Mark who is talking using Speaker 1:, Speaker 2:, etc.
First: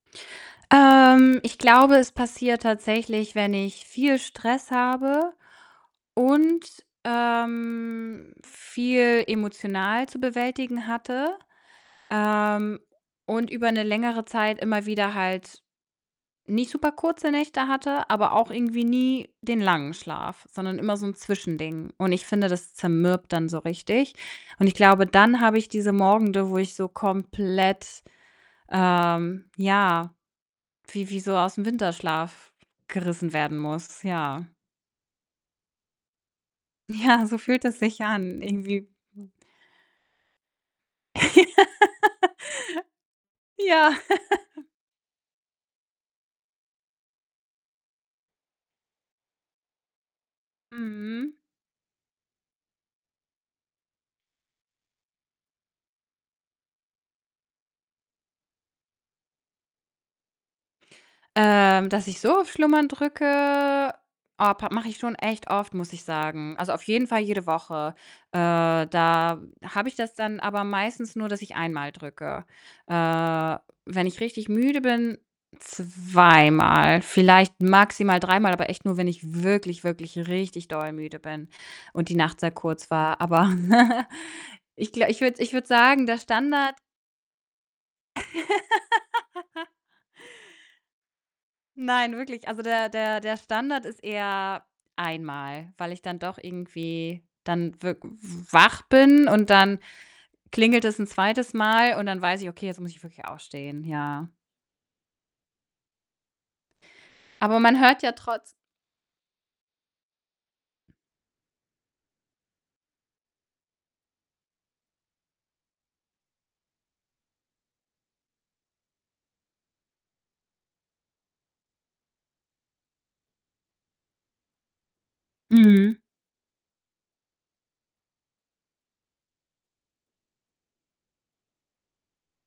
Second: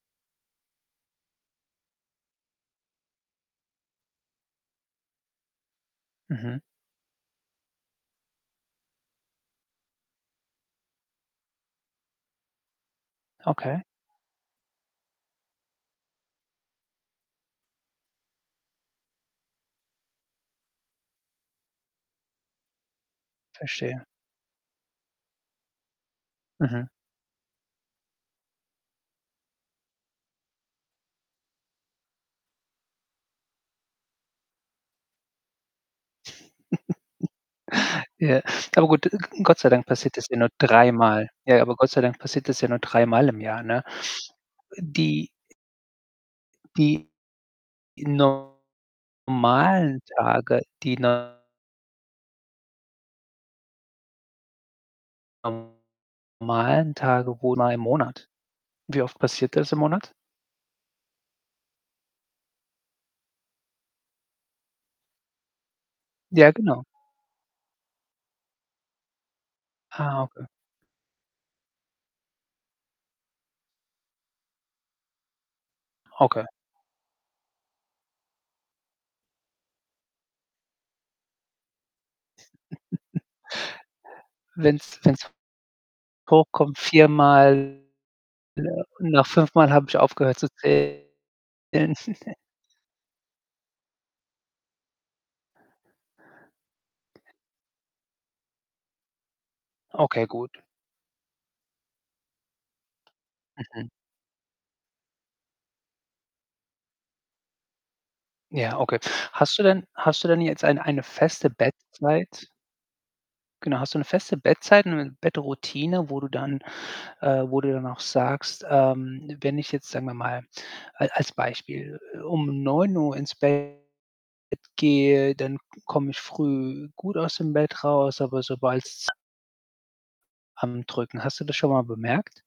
Speaker 1: Ähm, ich glaube, es passiert tatsächlich, wenn ich viel Stress habe
Speaker 2: Mhm.
Speaker 1: und, ähm, viel emotional zu bewältigen hatte, ähm, und über
Speaker 2: Okay.
Speaker 1: 'ne längere Zeit immer wieder halt nicht super kurze Nächte hatte, aber auch irgendwie nie den langen Schlaf, sondern immer so 'n Zwischending und ich finde, das zermürbt dann so
Speaker 2: Verstehe.
Speaker 1: richtig und ich glaube, dann habe ich diese Morgende, wo ich
Speaker 2: Mhm.
Speaker 1: so komplett, ähm ja, wie wie so aus'm Winterschlaf gerissen werden muss, ja. Ja, so fühlt es sich an
Speaker 2: Ja,
Speaker 1: irgendwie
Speaker 2: aber gut, G Gott sei Dank passiert das ja nur dreimal. Ja, aber Gott sei Dank passiert das ja nur dreimal im Jahr, ne?
Speaker 1: Ja.
Speaker 2: Die die normalen Tage, die
Speaker 1: Mhm.
Speaker 2: no normalen Tage wo in einem Monat? Wie oft passiert das im Monat?
Speaker 1: Ähm, dass ich so auf Schlummern drücke, oh, pa mache ich schon echt oft, muss ich
Speaker 2: Ja,
Speaker 1: sagen. Also, auf
Speaker 2: genau.
Speaker 1: jeden Fall jede Woche. Äh, da habe ich das
Speaker 2: Ah,
Speaker 1: dann
Speaker 2: okay.
Speaker 1: aber meistens nur, dass ich einmal drücke. Äh, wenn ich richtig müde bin,
Speaker 2: Okay.
Speaker 1: zweimal, vielleicht maximal dreimal, aber echt nur, wenn ich wirklich, wirklich richtig doll müde bin und die Nacht sehr kurz war. Aber ich
Speaker 2: Wenn's
Speaker 1: gla ich
Speaker 2: wenn's,
Speaker 1: würde ich würde sagen, der Standard
Speaker 2: vorkommt viermal, nach fünfmal habe ich aufgehört zu zählen.
Speaker 1: Nein, wirklich, also, der der der Standard ist eher einmal, weil ich dann doch irgendwie dann wirk w wach bin und dann
Speaker 2: Okay, gut.
Speaker 1: klingelt es 'n 2. Mal und dann weiß ich: „Okay, jetzt muss ich wirklich aufstehen“,
Speaker 2: Mhm.
Speaker 1: ja. Aber man hört ja trotz
Speaker 2: Ja, okay. Hast du denn hast du denn jetzt ein eine feste Bettzeit? Genau, hast du 'ne feste Bettzeit und 'ne Bettroutine, wo du dann äh, wo du dann auch sagst, ähm: „Wenn ich jetzt, sagen wir mal, al als Beispiel, um 09:00 ins Bett gehe, dann k
Speaker 1: Mhm.
Speaker 2: komme ich früh gut aus dem Bett raus, aber sobald's“ „am Drücken." Hast du das schon mal bemerkt?